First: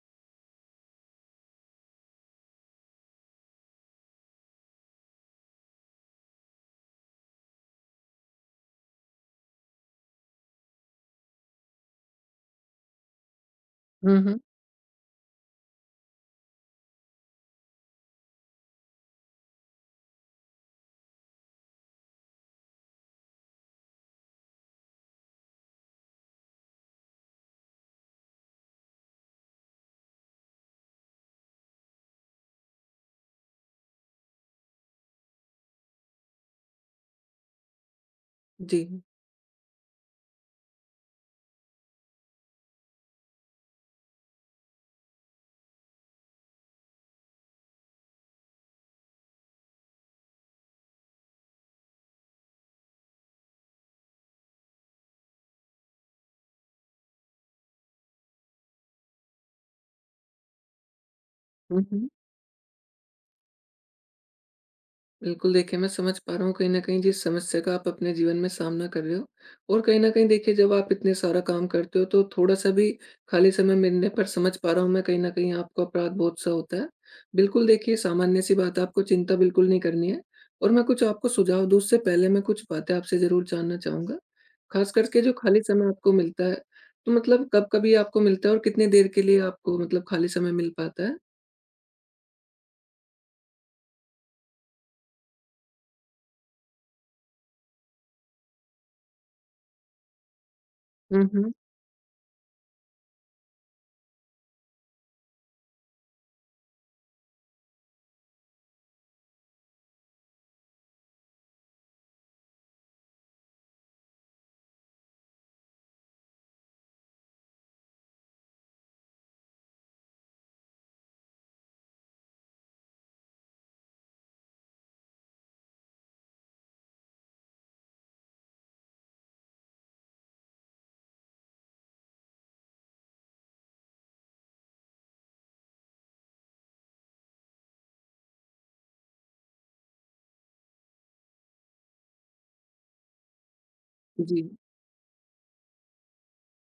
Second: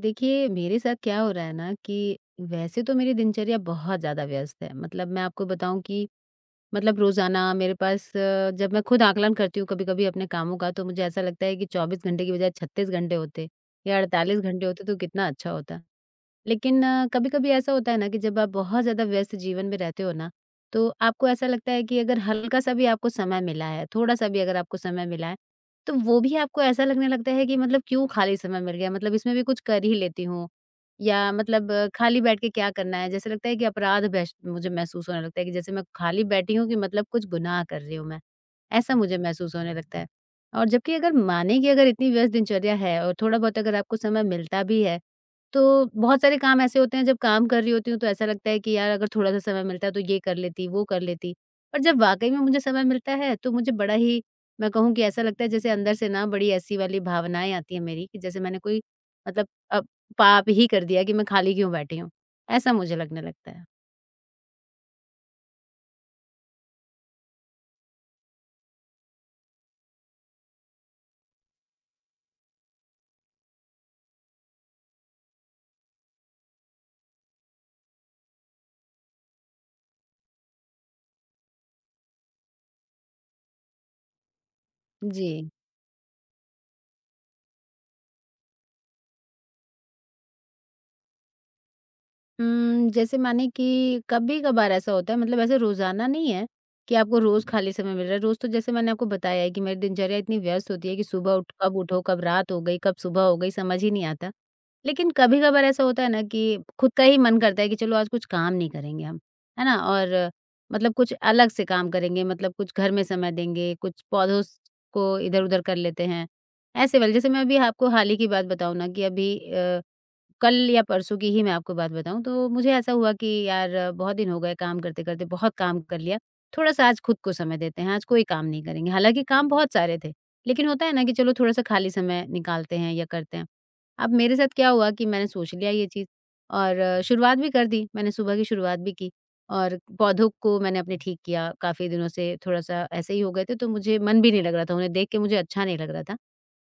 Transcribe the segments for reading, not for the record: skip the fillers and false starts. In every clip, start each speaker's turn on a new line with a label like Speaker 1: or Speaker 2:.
Speaker 1: देखिए, मेरे साथ क्या हो रहा है ना कि वैसे तो मेरी दिनचर्या बहुत ज़्यादा व्यस्त है। मतलब मैं आपको बताऊँ कि मतलब रोज़ाना मेरे पास जब मैं खुद आकलन करती हूँ कभी-कभी अपने कामों का, तो मुझे ऐसा लगता है कि 24 घंटे की बजाय 36 घंटे होते या
Speaker 2: हुँ, हुँ।
Speaker 1: 48 घंटे होते तो कितना अच्छा होता। लेकिन कभी-कभी ऐसा होता है ना कि जब आप बहुत ज़्यादा व्यस्त जीवन में रहते हो ना, तो आपको ऐसा लगता है कि अगर हल्का-सा भी आपको समय मिला है, थोड़ा-सा भी अगर आपको समय मिला है, तो वो भी आपको ऐसा लगने लगता है कि मतलब क्यों खाली समय मिल गया, मतलब इसमें भी कुछ कर ही लेती हूँ या मतलब खाली बैठ के क्या करना है? जैसे लगता है कि अपराध बेश मुझे महसूस होने लगता है कि जैसे मैं खाली बैठी हूँ कि मतलब कुछ गुनाह कर रही हूँ मैं, ऐसा मुझे महसूस होने लगता है। और जबकि अगर माने कि अगर इतनी व्यस्त दिनचर्या है और थोड़ा बहुत अगर आपको समय मिलता भी है, तो बहुत सारे काम ऐसे होते हैं जब काम कर रही होती हूँ तो ऐसा लगता है कि यार अगर थोड़ा-सा समय मिलता तो ये कर लेती, वो कर लेती। पर जब वाक़ई में मुझे समय मिलता है तो मुझे बड़ा ही मैं कहूँ कि ऐसा लगता है जैसे अंदर से ना बड़ी ऐसी वाली भावनाएँ आती हैं मेरी कि जैसे मैंने कोई मतलब अ, पाप ही कर दिया कि मैं खाली क्यों
Speaker 2: हुँ,
Speaker 1: बैठी
Speaker 2: हुँ।
Speaker 1: हूँ, ऐसा मुझे लगने लगता है।
Speaker 2: बिल्कुल, देखिए मैं समझ पा रहा हूँ कहीं न कहीं जिस समस्या का आप अपने जीवन में सामना कर रहे हो। और कहीं न कहीं देखिए जब आप इतने सारा काम करते हो तो थोड़ा-सा भी खाली समय मिलने पर समझ पा रहा हूँ मैं कहीं न कहीं आपको अपराध-बोध सा होता है। बिल्कुल, देखिए सामान्य-सी बात है, आपको चिंता बिल्कुल नहीं करनी है। और मैं कुछ आपको सुझाव दूँ उससे पहले मैं कुछ बातें आपसे ज़रूर जानना चाहूँगा। ख़ास करके
Speaker 1: जी।
Speaker 2: जो खाली समय आपको मिलता है, तो मतलब कब कभी आपको मिलता है और कितनी देर के लिए आपको मतलब खाली समय मिल पाता है?
Speaker 1: जैसे माने कि कभी-कभार ऐसा होता है मतलब ऐसे रोज़ाना नहीं है कि आपको रोज़ खाली समय मिल रहा है। रोज़ तो जैसे मैंने आपको बताया है कि मेरी दिनचर्या इतनी व्यस्त होती है कि
Speaker 2: हुँ,
Speaker 1: सुबह
Speaker 2: हुँ।
Speaker 1: उठ कब उठो, कब रात हो गई, कब सुबह हो गई, समझ ही नहीं आता। लेकिन कभी-कभार ऐसा होता है ना कि खुद का ही मन करता है कि चलो आज कुछ काम नहीं करेंगे हम, है ना? और मतलब कुछ अलग से काम करेंगे, मतलब कुछ घर में समय देंगे, कुछ पौधों स को इधर-उधर कर लेते हैं। ऐसे वाले जैसे मैं अभी आपको हाल ही की बात बताऊँ ना कि अभी कल या परसों की ही मैं आपको बात बताऊँ तो मुझे ऐसा हुआ कि यार बहुत दिन हो गए काम करते-करते बहुत काम कर लिया। थोड़ा-सा आज खुद को समय देते हैं, आज कोई काम नहीं करेंगे। हालाँकि काम बहुत सारे थे, लेकिन होता है ना कि चलो थोड़ा-सा खाली समय निकालते हैं या करते हैं। अब मेरे साथ क्या हुआ कि मैंने सोच लिया ये चीज़ और शुरुआत भी कर दी, मैंने सुबह की शुरुआत भी की और पौधों को मैंने अपने ठीक किया। काफ़ी दिनों से थोड़ा-सा ऐसे ही हो गए थे तो मुझे मन भी
Speaker 2: जी।
Speaker 1: नहीं लग रहा था, उन्हें देख के मुझे अच्छा नहीं लग रहा था।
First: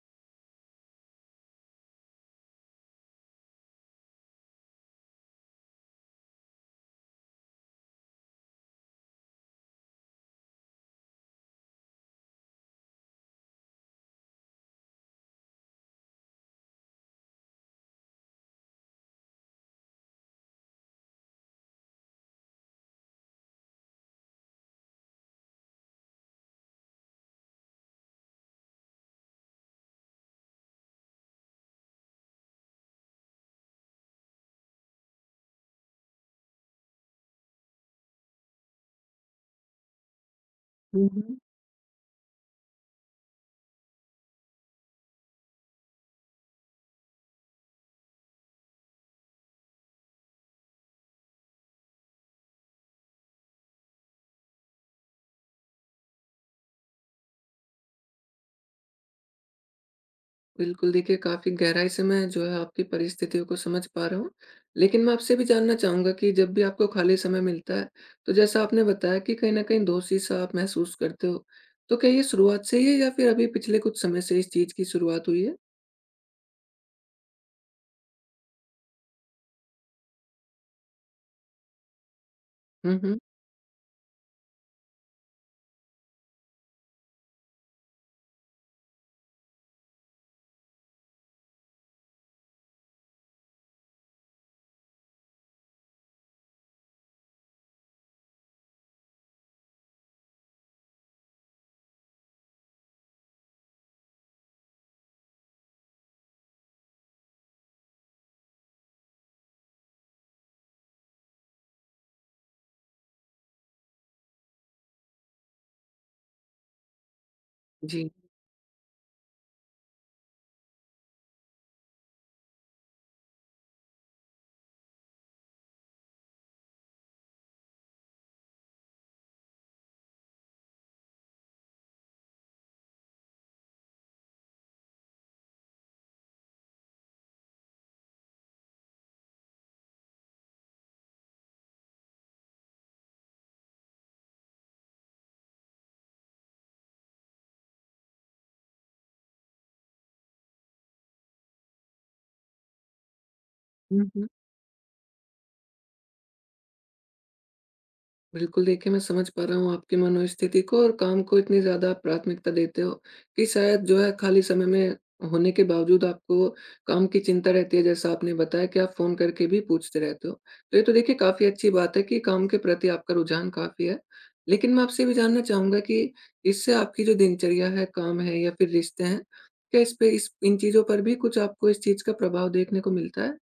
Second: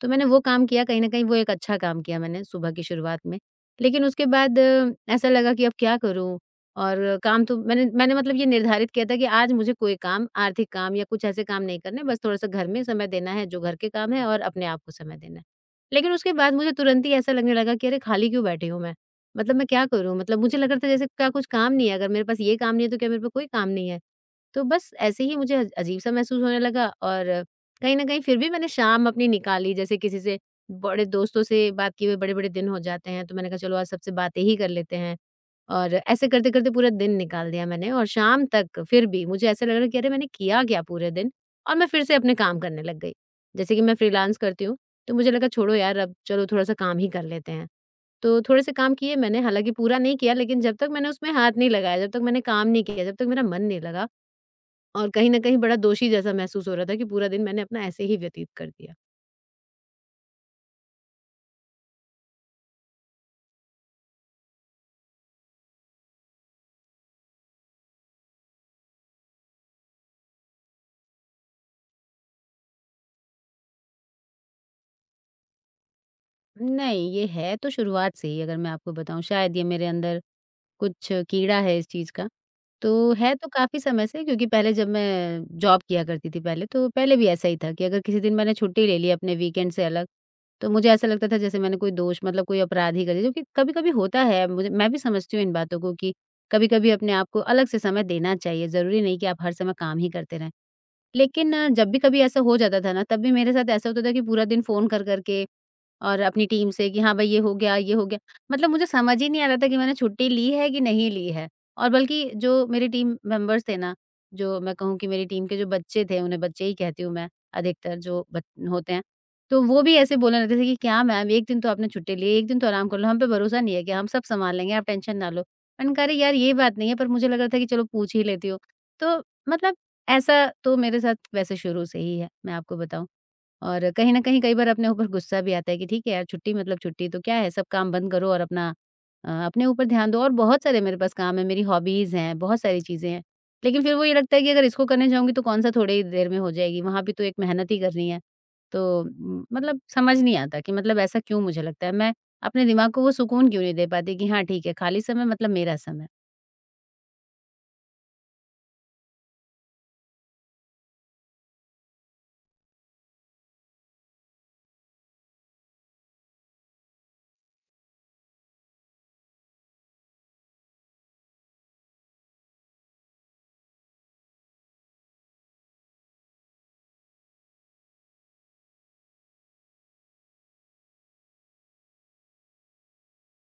Speaker 1: तो मैंने वो काम किया, कहीं न कहीं वो एक अच्छा काम किया मैंने सुबह की शुरुआत में। लेकिन उसके बाद ऐसा लगा कि अब क्या करूँ? और काम तो मैंने मैंने मतलब ये निर्धारित किया था कि आज मुझे कोई काम, आर्थिक काम या कुछ ऐसे काम नहीं करने, बस थोड़ा-सा घर में समय देना है, जो घर के काम है और अपने आप को समय देना है। लेकिन उसके बाद मुझे तुरंत ही ऐसा लगने लगा कि अरे! खाली क्यों बैठी हूँ मैं? मतलब मैं क्या करूँ? मतलब मुझे लग रहा था जैसे क्या कुछ काम नहीं है, अगर मेरे पास ये काम नहीं है, तो क्या मेरे पे कोई काम नहीं है? तो बस ऐसे ही मुझे अज अजीब-सा महसूस होने लगा और कहीं न कहीं फिर भी मैंने शाम अपनी निकाली, जैसे किसी से बड़े दोस्तों से बात किए हुए बड़े-बड़े दिन हो जाते हैं, तो मैंने कहा चलो आज सबसे बातें ही कर लेते हैं। और ऐसे करते-करते पूरा दिन निकाल दिया मैंने और शाम तक फिर भी मुझे ऐसा लग रहा है कि अरे मैंने किया क्या
Speaker 2: हुँ,
Speaker 1: पूरे दिन?
Speaker 2: हुँ।
Speaker 1: और मैं फिर से अपने काम करने लग गई। जैसे कि मैं फ्रीलांस करती हूँ, तो मुझे लगा छोड़ो यार अब चलो थोड़ा-सा काम ही कर लेते हैं। तो थोड़े से काम किए मैंने, हालाँकि पूरा नहीं किया लेकिन जब तक मैंने उसमें हाथ नहीं लगाया, जब तक मैंने काम नहीं किया, जब तक मेरा मन नहीं लगा और कहीं न कहीं बड़ा दोषी जैसा महसूस हो रहा था कि पूरा दिन मैंने अपना ऐसे ही व्यतीत कर दिया।
Speaker 2: बिल्कुल, देखिए काफ़ी गहराई से मैं जो है आपकी परिस्थितियों को समझ पा रहा हूँ। लेकिन मैं आपसे भी जानना चाहूँगा कि जब भी आपको खाली समय मिलता है, तो जैसा आपने बताया कि कहीं न कहीं दोषी-सा आप महसूस करते हो। तो क्या ये शुरुआत से ही है या फिर अभी पिछले कुछ समय से इस चीज़ की शुरुआत हुई है?
Speaker 1: नहीं, ये है तो शुरुआत से ही अगर मैं आपको बताऊँ शायद ये मेरे अंदर कुछ कीड़ा है इस चीज़ का।
Speaker 2: हुँ,
Speaker 1: तो
Speaker 2: हुँ।
Speaker 1: है तो काफ़ी समय से क्योंकि पहले जब मैं जॉब किया करती थी पहले तो पहले भी ऐसा ही था कि अगर किसी दिन मैंने छुट्टी ले ली अपने वीकेंड से अलग, तो मुझे ऐसा लगता था जैसे मैंने कोई दोष मतलब कोई अपराध ही कर दिया, जो कि कभी-कभी होता है मुझे, मैं भी समझती हूँ इन बातों को कि कभी-कभी अपने आप को अलग से समय देना चाहिए, ज़रूरी नहीं कि आप हर समय काम ही करते रहें। लेकिन जब भी कभी ऐसा हो जाता था ना, तब भी मेरे साथ ऐसा होता था कि पूरा दिन फ़ोन कर कर के और अपनी टीम से कि हाँ भाई ये हो गया, ये हो गया। मतलब मुझे समझ ही नहीं आ रहा था कि मैंने छुट्टी ली है कि नहीं ली है। और बल्कि जो मेरे टीम मेंबर्स थे ना, जो मैं कहूँ कि मेरी टीम के जो बच्चे थे, उन्हें बच्चे ही कहती हूँ मैं, अधिकतर
Speaker 2: जी।
Speaker 1: जो बच होते हैं, तो वो भी ऐसे बोलने लगते थे कि क्या मैम, 1 दिन तो आपने छुट्टी ली है, 1 दिन तो आराम कर लो, हम पे भरोसा नहीं है क्या? हम सब सँभाल लेंगे, आप टेंशन ना लो। मैंने कहा अरे यार ये बात नहीं है, पर मुझे लग रहा था कि चलो पूछ ही लेती हूँ। तो मतलब ऐसा तो मेरे साथ वैसे शुरू से ही है, मैं आपको बताऊँ। और कहीं न कहीं कई बार अपने ऊपर गुस्सा भी आता है कि ठीक है यार, छुट्टी मतलब छुट्टी तो क्या है, सब काम बंद करो और अपना अपने ऊपर ध्यान दो और बहुत सारे मेरे पास काम हैं, मेरी हॉबीज़ हैं, बहुत सारी चीज़ें हैं। लेकिन फिर वो ये लगता है कि अगर इसको करने जाऊँगी तो कौन-सा थोड़ी ही देर में हो जाएगी, वहाँ भी तो एक मेहनत ही करनी है। तो मतलब समझ नहीं आता कि मतलब ऐसा क्यों मुझे लगता है, मैं अपने दिमाग को वो सुकून क्यों नहीं दे पाती कि हाँ, ठीक है, खाली समय मतलब मेरा समय।
Speaker 2: बिल्कुल, देखिए मैं समझ पा रहा हूँ आपकी मनोस्थिति को। और काम को इतनी ज़्यादा आप प्राथमिकता देते हो कि शायद जो है खाली समय में होने के बावजूद आपको काम की चिंता रहती है, जैसा आपने बताया कि आप फ़ोन करके भी पूछते रहते हो। तो ये तो देखिए काफ़ी अच्छी बात है कि काम के प्रति आपका रुझान काफ़ी है। लेकिन मैं आपसे ये भी जानना चाहूँगा कि इससे आपकी जो दिनचर्या है, काम है या फिर रिश्ते हैं, क्या इस पे इस इन चीज़ों पर भी कुछ आपको इस चीज़ का प्रभाव देखने को मिलता है?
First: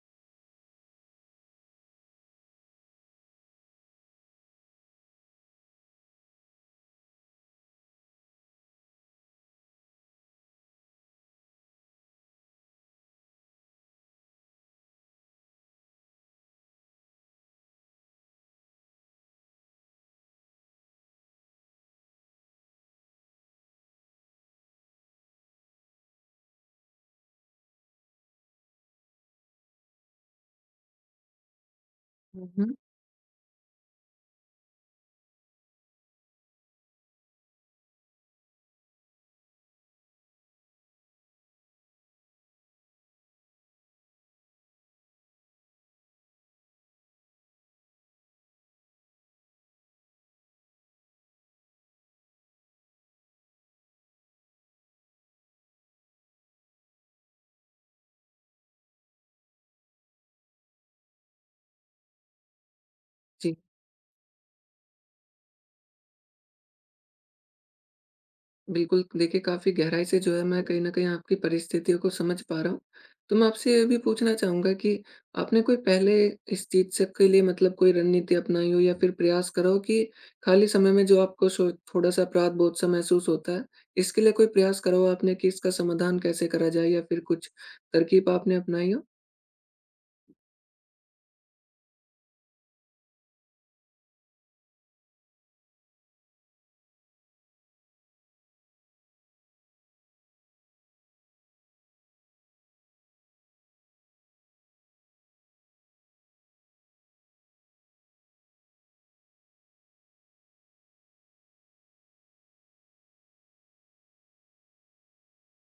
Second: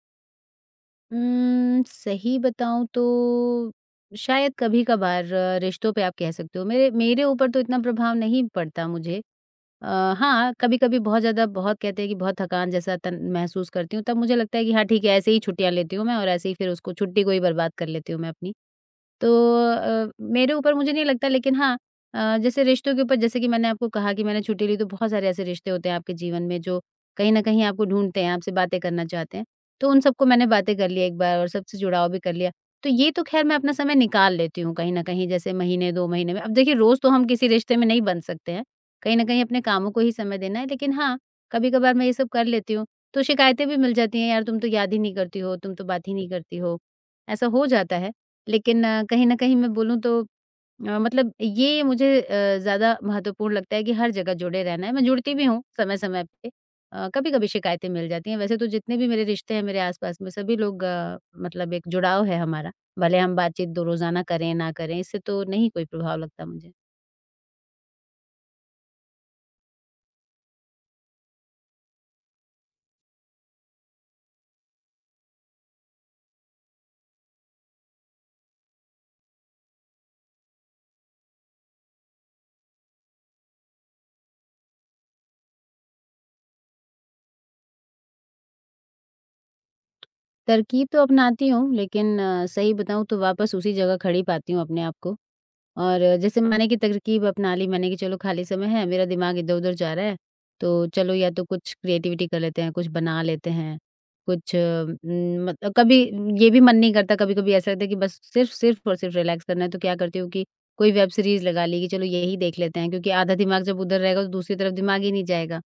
Speaker 1: सही बताऊँ तो शायद कभी-कभार रिश्तों पे आप कह सकते हो। मेरे मेरे ऊपर तो इतना प्रभाव नहीं पड़ता मुझे। अ, हाँ, कभी-कभी बहुत ज़्यादा बहुत कहते हैं कि बहुत थकान जैसा तन महसूस करती हूँ, तब मुझे लगता है कि हाँ ठीक है, ऐसे ही छुट्टियाँ लेती हूँ मैं और ऐसे ही फिर उसको छुट्टी को ही बर्बाद कर लेती हूँ मैं अपनी। तो मेरे ऊपर मुझे नहीं लगता, लेकिन हाँ जैसे रिश्तों के ऊपर जैसे कि मैंने आपको कहा कि मैंने छुट्टी ली, तो बहुत सारे ऐसे रिश्ते होते हैं आपके जीवन में जो कहीं न कहीं आपको ढूँढते हैं, आपसे बातें करना चाहते हैं। तो उन सबको मैंने बातें कर ली एक बार और सबसे जुड़ाव भी कर लिया।
Speaker 2: हुँ।
Speaker 1: तो ये तो ख़ैर मैं अपना समय निकाल लेती हूँ कहीं न कहीं जैसे महीने 2 महीने में। अब देखिए रोज़ तो हम किसी रिश्ते में नहीं बंध सकते हैं। कहीं न कहीं अपने कामों को ही समय देना है, लेकिन हाँ, कभी-कभार मैं ये सब कर लेती हूँ, तो शिकायतें भी मिल जाती हैं, "यार, तुम तो याद ही नहीं करती हो, तुम तो बात ही नहीं करती हो।" ऐसा हो जाता है, लेकिन कहीं न कहीं मैं बोलूँ तो मतलब ये मुझे ज़्यादा महत्वपूर्ण लगता है कि हर जगह जुड़े रहना है। मैं जुड़ती भी हूँ समय-समय पे। कभी-कभी शिकायतें मिल जाती हैं। वैसे तो जितने भी मेरे रिश्ते हैं मेरे आस-पास में, सभी लोग मतलब एक जुड़ाव है हमारा, भले हम
Speaker 2: जी।
Speaker 1: बातचीत दो रोज़ाना करें, ना करें, इससे तो नहीं कोई प्रभाव लगता मुझे।
Speaker 2: बिल्कुल, देखिए काफ़ी गहराई से जो है मैं कहीं न कहीं आपकी परिस्थितियों को समझ पा रहा हूँ। तो मैं आपसे ये भी पूछना चाहूँगा कि आपने कोई पहले इस चीज़ से के लिए मतलब कोई रणनीति अपनाई हो या फिर प्रयास करा हो कि खाली समय में जो आपको सो थोड़ा-सा अपराध-बोध सा महसूस होता है, इसके लिए कोई प्रयास करा हो आपने कि इसका समाधान कैसे करा जाए या फिर कुछ तरकीब आपने अपनाई हो?
Speaker 1: तरकीब तो अपनाती हूँ, लेकिन सही बताऊँ तो वापस उसी जगह खड़ी पाती हूँ अपने आप को और जैसे मैंने कि तरकीब अपना ली मैंने कि चलो खाली समय है, मेरा दिमाग इधर-उधर जा रहा है, तो चलो या तो कुछ क्रिएटिविटी कर लेते हैं, कुछ बना लेते हैं, कुछ मतलब कभी ये भी मन नहीं करता, कभी-कभी ऐसा लगता है कि बस सिर्फ सिर्फ और सिर्फ रिलैक्स करना है, तो क्या करती हूँ कि कोई वेब सीरीज़ लगा ली कि चलो यही देख लेते हैं क्योंकि आधा दिमाग जब उधर रहेगा तो दूसरी तरफ दिमाग ही नहीं जाएगा,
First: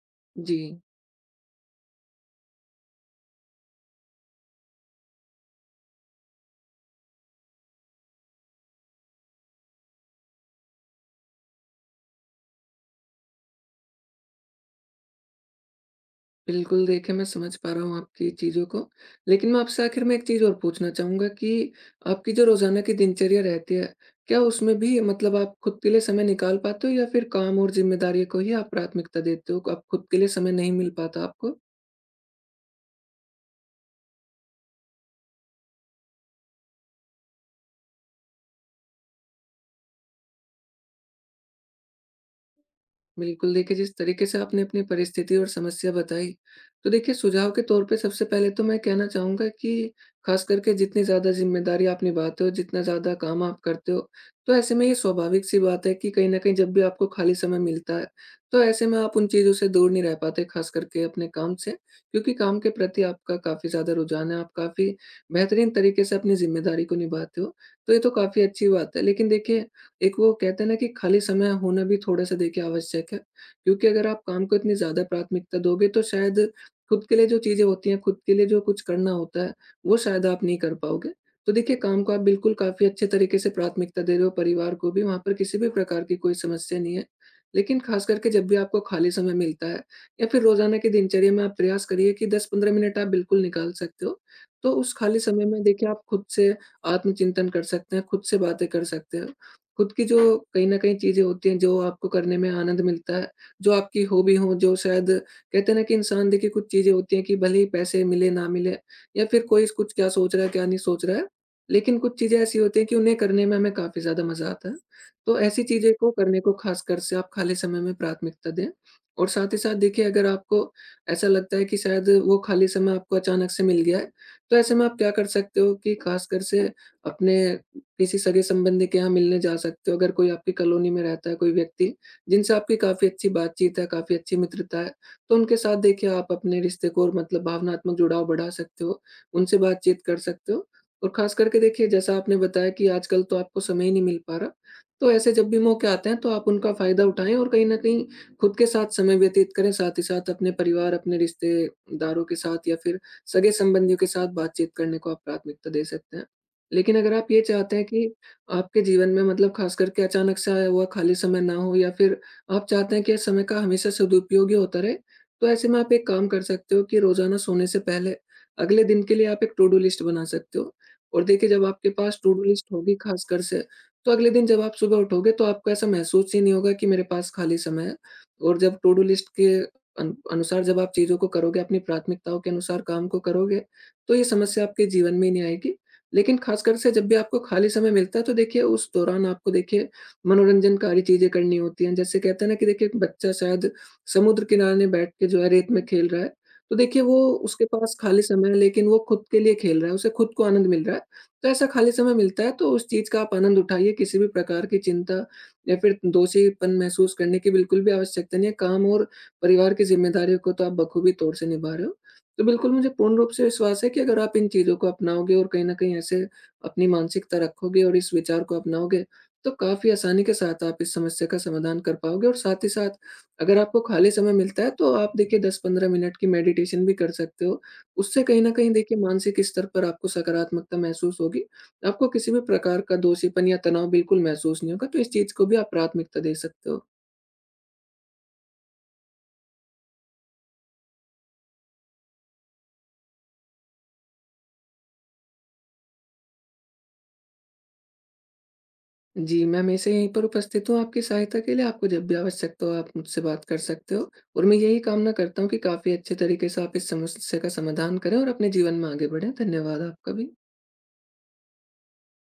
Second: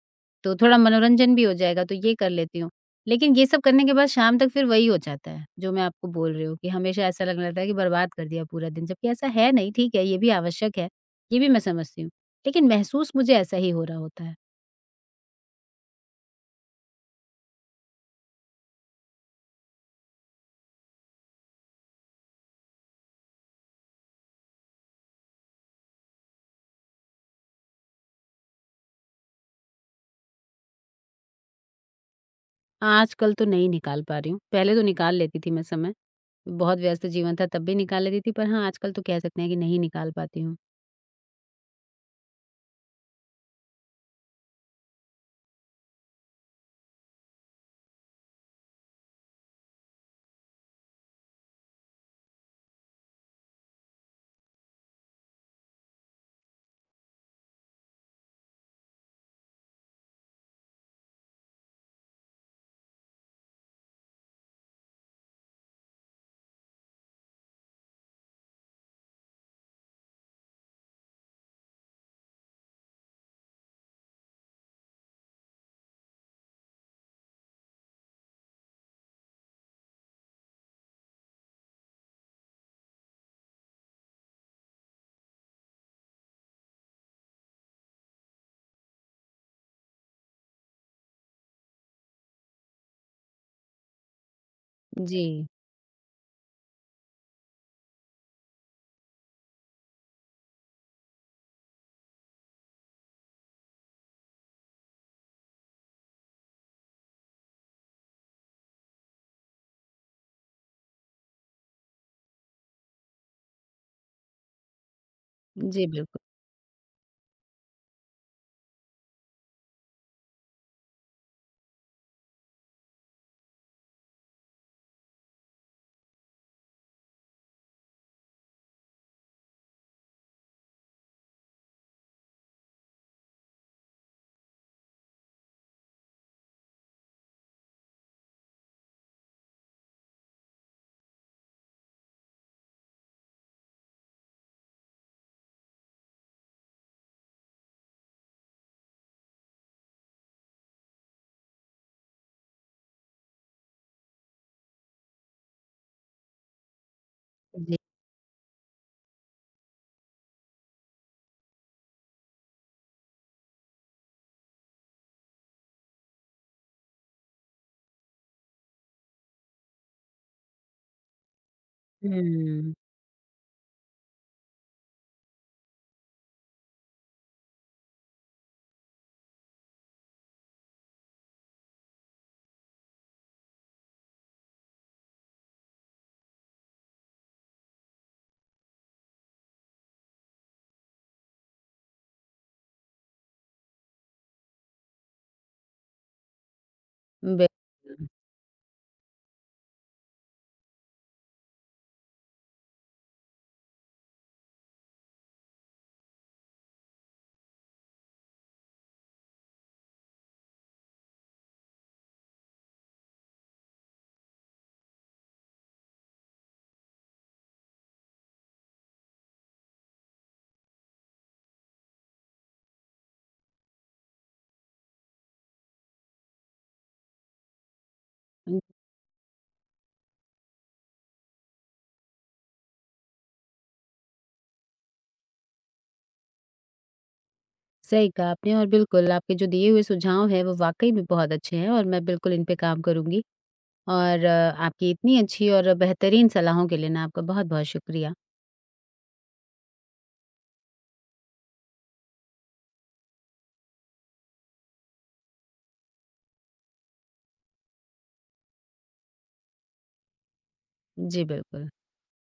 Speaker 1: तो
Speaker 2: जी।
Speaker 1: थोड़ा मनोरंजन भी हो जाएगा, तो ये कर लेती हूँ। लेकिन ये सब करने के बाद शाम तक फिर वही हो जाता है, जो मैं आपको बोल रही हूँ कि हमेशा ऐसा लगने लगता है कि बर्बाद कर दिया पूरा दिन, जबकि ऐसा है नहीं, ठीक है, ये भी आवश्यक है, ये भी मैं समझती हूँ। लेकिन महसूस मुझे ऐसा ही हो रहा होता है।
Speaker 2: बिल्कुल, देखिए मैं समझ पा रहा हूँ आपकी चीज़ों को। लेकिन मैं आपसे आखिर में एक चीज़ और पूछना चाहूँगा कि आपकी जो रोज़ाना की दिनचर्या रहती है, क्या उसमें भी मतलब आप खुद के लिए समय निकाल पाते हो या फिर काम और ज़िम्मेदारियों को ही आप प्राथमिकता देते हो? क आप खुद के लिए समय नहीं मिल पाता आपको?
Speaker 1: आजकल तो नहीं निकाल पा रही हूँ, पहले तो निकाल लेती थी मैं समय, बहुत व्यस्त जीवन था तब भी निकाल लेती थी, पर हाँ, आजकल तो कह सकते हैं कि नहीं निकाल पाती हूँ।
Speaker 2: बिल्कुल, देखिए जिस तरीके से आपने अपनी परिस्थिति और समस्या बताई, तो देखिए सुझाव के तौर पे सबसे पहले तो मैं कहना चाहूँगा कि ख़ास करके जितनी ज़्यादा ज़िम्मेदारी आप निभाते हो, जितना ज़्यादा काम आप करते हो, तो ऐसे में ये स्वाभाविक-सी बात है कि कहीं न कहीं जब भी आपको खाली समय मिलता है, तो ऐसे में आप उन चीज़ों से दूर नहीं रह पाते ख़ास करके अपने काम से, क्योंकि काम के प्रति आपका काफ़ी ज़्यादा रुझान है, आप काफ़ी बेहतरीन तरीके से अपनी ज़िम्मेदारी को निभाते हो, तो ये तो काफ़ी अच्छी बात है। लेकिन देखिए एक वो कहते हैं ना कि खाली समय होना भी थोड़ा-सा देखिए आवश्यक है, क्योंकि अगर आप काम को इतनी ज़्यादा प्राथमिकता दोगे तो शायद खुद के लिए जो चीज़ें होती हैं, खुद के लिए जो कुछ करना होता है, वो शायद आप नहीं कर पाओगे। तो देखिए काम को आप बिल्कुल काफ़ी अच्छे तरीके से प्राथमिकता दे रहे हो, परिवार को भी, वहाँ पर किसी भी प्रकार की कोई समस्या नहीं है। लेकिन खास करके जब भी आपको खाली समय मिलता है या फिर रोज़ाना की दिनचर्या में आप प्रयास करिए कि 10-15 मिनट आप बिल्कुल निकाल सकते हो। तो उस खाली समय
Speaker 1: जी,
Speaker 2: में देखिए आप खुद से आत्मचिंतन कर सकते हैं, खुद से बातें कर सकते हो। खुद की जो कहीं न कहीं चीज़ें होती हैं, जो आपको करने में आनंद मिलता है, जो आपकी हॉबी हो, जो शायद कहते हैं ना कि इंसान देखिए कुछ चीज़ें होती हैं कि भले ही पैसे मिले, ना मिले या फिर कोई स कुछ क्या सोच रहा है, क्या नहीं सोच रहा है। लेकिन कुछ चीज़ें ऐसी होती हैं कि उन्हें करने में हमें काफ़ी ज़्यादा मज़ा आता है। तो ऐसी
Speaker 1: जी,
Speaker 2: चीज़ें को
Speaker 1: बिल्कुल।
Speaker 2: करने को खासकर से आप खाली समय में प्राथमिकता दें। और साथ ही साथ देखिए अगर आपको ऐसा लगता है कि शायद वो खाली समय आपको अचानक से मिल गया है, तो ऐसे में आप क्या कर सकते हो कि खासकर से अपने किसी सगे संबंधी के यहाँ मिलने जा सकते हो, अगर कोई आपकी कॉलोनी में रहता है कोई व्यक्ति, जिनसे आपकी काफ़ी अच्छी बातचीत है, काफ़ी अच्छी मित्रता है, तो उनके साथ देखिए आप अपने रिश्ते को और मतलब भावनात्मक जुड़ाव बढ़ा सकते हो, उनसे बातचीत कर सकते हो। और ख़ास करके देखिए जैसा आपने बताया कि आजकल तो आपको समय ही नहीं मिल पा रहा, तो ऐसे जब भी मौके आते हैं तो आप उनका फ़ायदा उठाएँ और कहीं न कहीं खुद के साथ समय व्यतीत करें, साथ ही साथ अपने परिवार, अपने रिश्तेदारों के साथ या फिर सगे संबंधियों के साथ बातचीत करने को आप प्राथमिकता दे सकते हैं। लेकिन अगर आप ये चाहते
Speaker 1: जी,
Speaker 2: हैं कि आपके जीवन में मतलब खास करके अचानक से आया हुआ खाली समय ना हो या फिर आप चाहते हैं कि इस समय का हमेशा सदुपयोग ही होता रहे, तो ऐसे में आप एक काम कर सकते हो कि रोज़ाना सोने से पहले अगले दिन के लिए आप एक टू डू लिस्ट बना सकते हो। और देखिए जब आपके पास टू डू लिस्ट
Speaker 1: हुँ,
Speaker 2: होगी खासकर से, तो अगले दिन जब आप सुबह उठोगे तो आपको ऐसा महसूस ही नहीं होगा कि मेरे पास खाली समय है। और जब टू डू लिस्ट के अन अनुसार जब आप चीज़ों को करोगे, अपनी प्राथमिकताओं के अनुसार काम को करोगे, तो ये समस्या आपके जीवन में ही नहीं आएगी। लेकिन खासकर से जब भी आपको खाली समय मिलता है तो देखिए उस दौरान आपको देखिए मनोरंजनकारी चीज़ें करनी होती हैं। जैसे कहते हैं ना कि देखिए बच्चा शायद समुद्र किनारे बैठ के जो है रेत में खेल रहा है, तो देखिए वो उसके पास
Speaker 1: बिल्कुल।
Speaker 2: खाली समय है लेकिन वो खुद के लिए खेल रहा है, उसे खुद को आनंद मिल रहा है। तो ऐसा खाली समय मिलता है तो उस चीज़ का आप आनंद उठाइए, किसी भी प्रकार की चिंता या फिर दोषीपन महसूस करने की बिल्कुल भी आवश्यकता नहीं है। काम और परिवार की ज़िम्मेदारियों को तो आप बखूबी तौर से निभा रहे हो। तो बिल्कुल मुझे पूर्ण रूप से विश्वास है कि अगर आप इन चीज़ों को अपनाओगे और कहीं न कहीं ऐसे अपनी मानसिकता रखोगे और इस विचार को अपनाओगे, तो काफ़ी आसानी के साथ आप इस समस्या का समाधान कर पाओगे और साथ ही साथ अगर आपको खाली समय मिलता है तो आप देखिए 10-15 मिनट की मेडिटेशन भी कर सकते हो। उससे कहीं न
Speaker 1: हुँ,
Speaker 2: कहीं देखिए मानसिक स्तर पर आपको सकारात्मकता महसूस होगी। आपको किसी भी प्रकार का दोषीपन या तनाव बिल्कुल महसूस नहीं होगा, तो इस चीज़ को भी आप प्राथमिकता दे सकते हो।
Speaker 1: सही कहा आपने और बिल्कुल आपके जो दिए हुए सुझाव हैं, वो वाक़ई में बहुत अच्छे हैं और मैं बिल्कुल इन पे काम करूँगी। और आपकी इतनी अच्छी और बेहतरीन सलाहों के लिए ना आपका बहुत-बहुत शुक्रिया।
Speaker 2: जी, मैं हमेशा यहीं पर उपस्थित हूँ आपकी सहायता के लिए, आपको जब भी आवश्यकता हो आप मुझसे बात कर सकते हो। और मैं यही कामना करता हूँ कि काफ़ी अच्छे तरीके से आप इस समस्या का समाधान करें और अपने जीवन में आगे बढ़ें। धन्यवाद आपका भी।
Speaker 1: जी, बिल्कुल।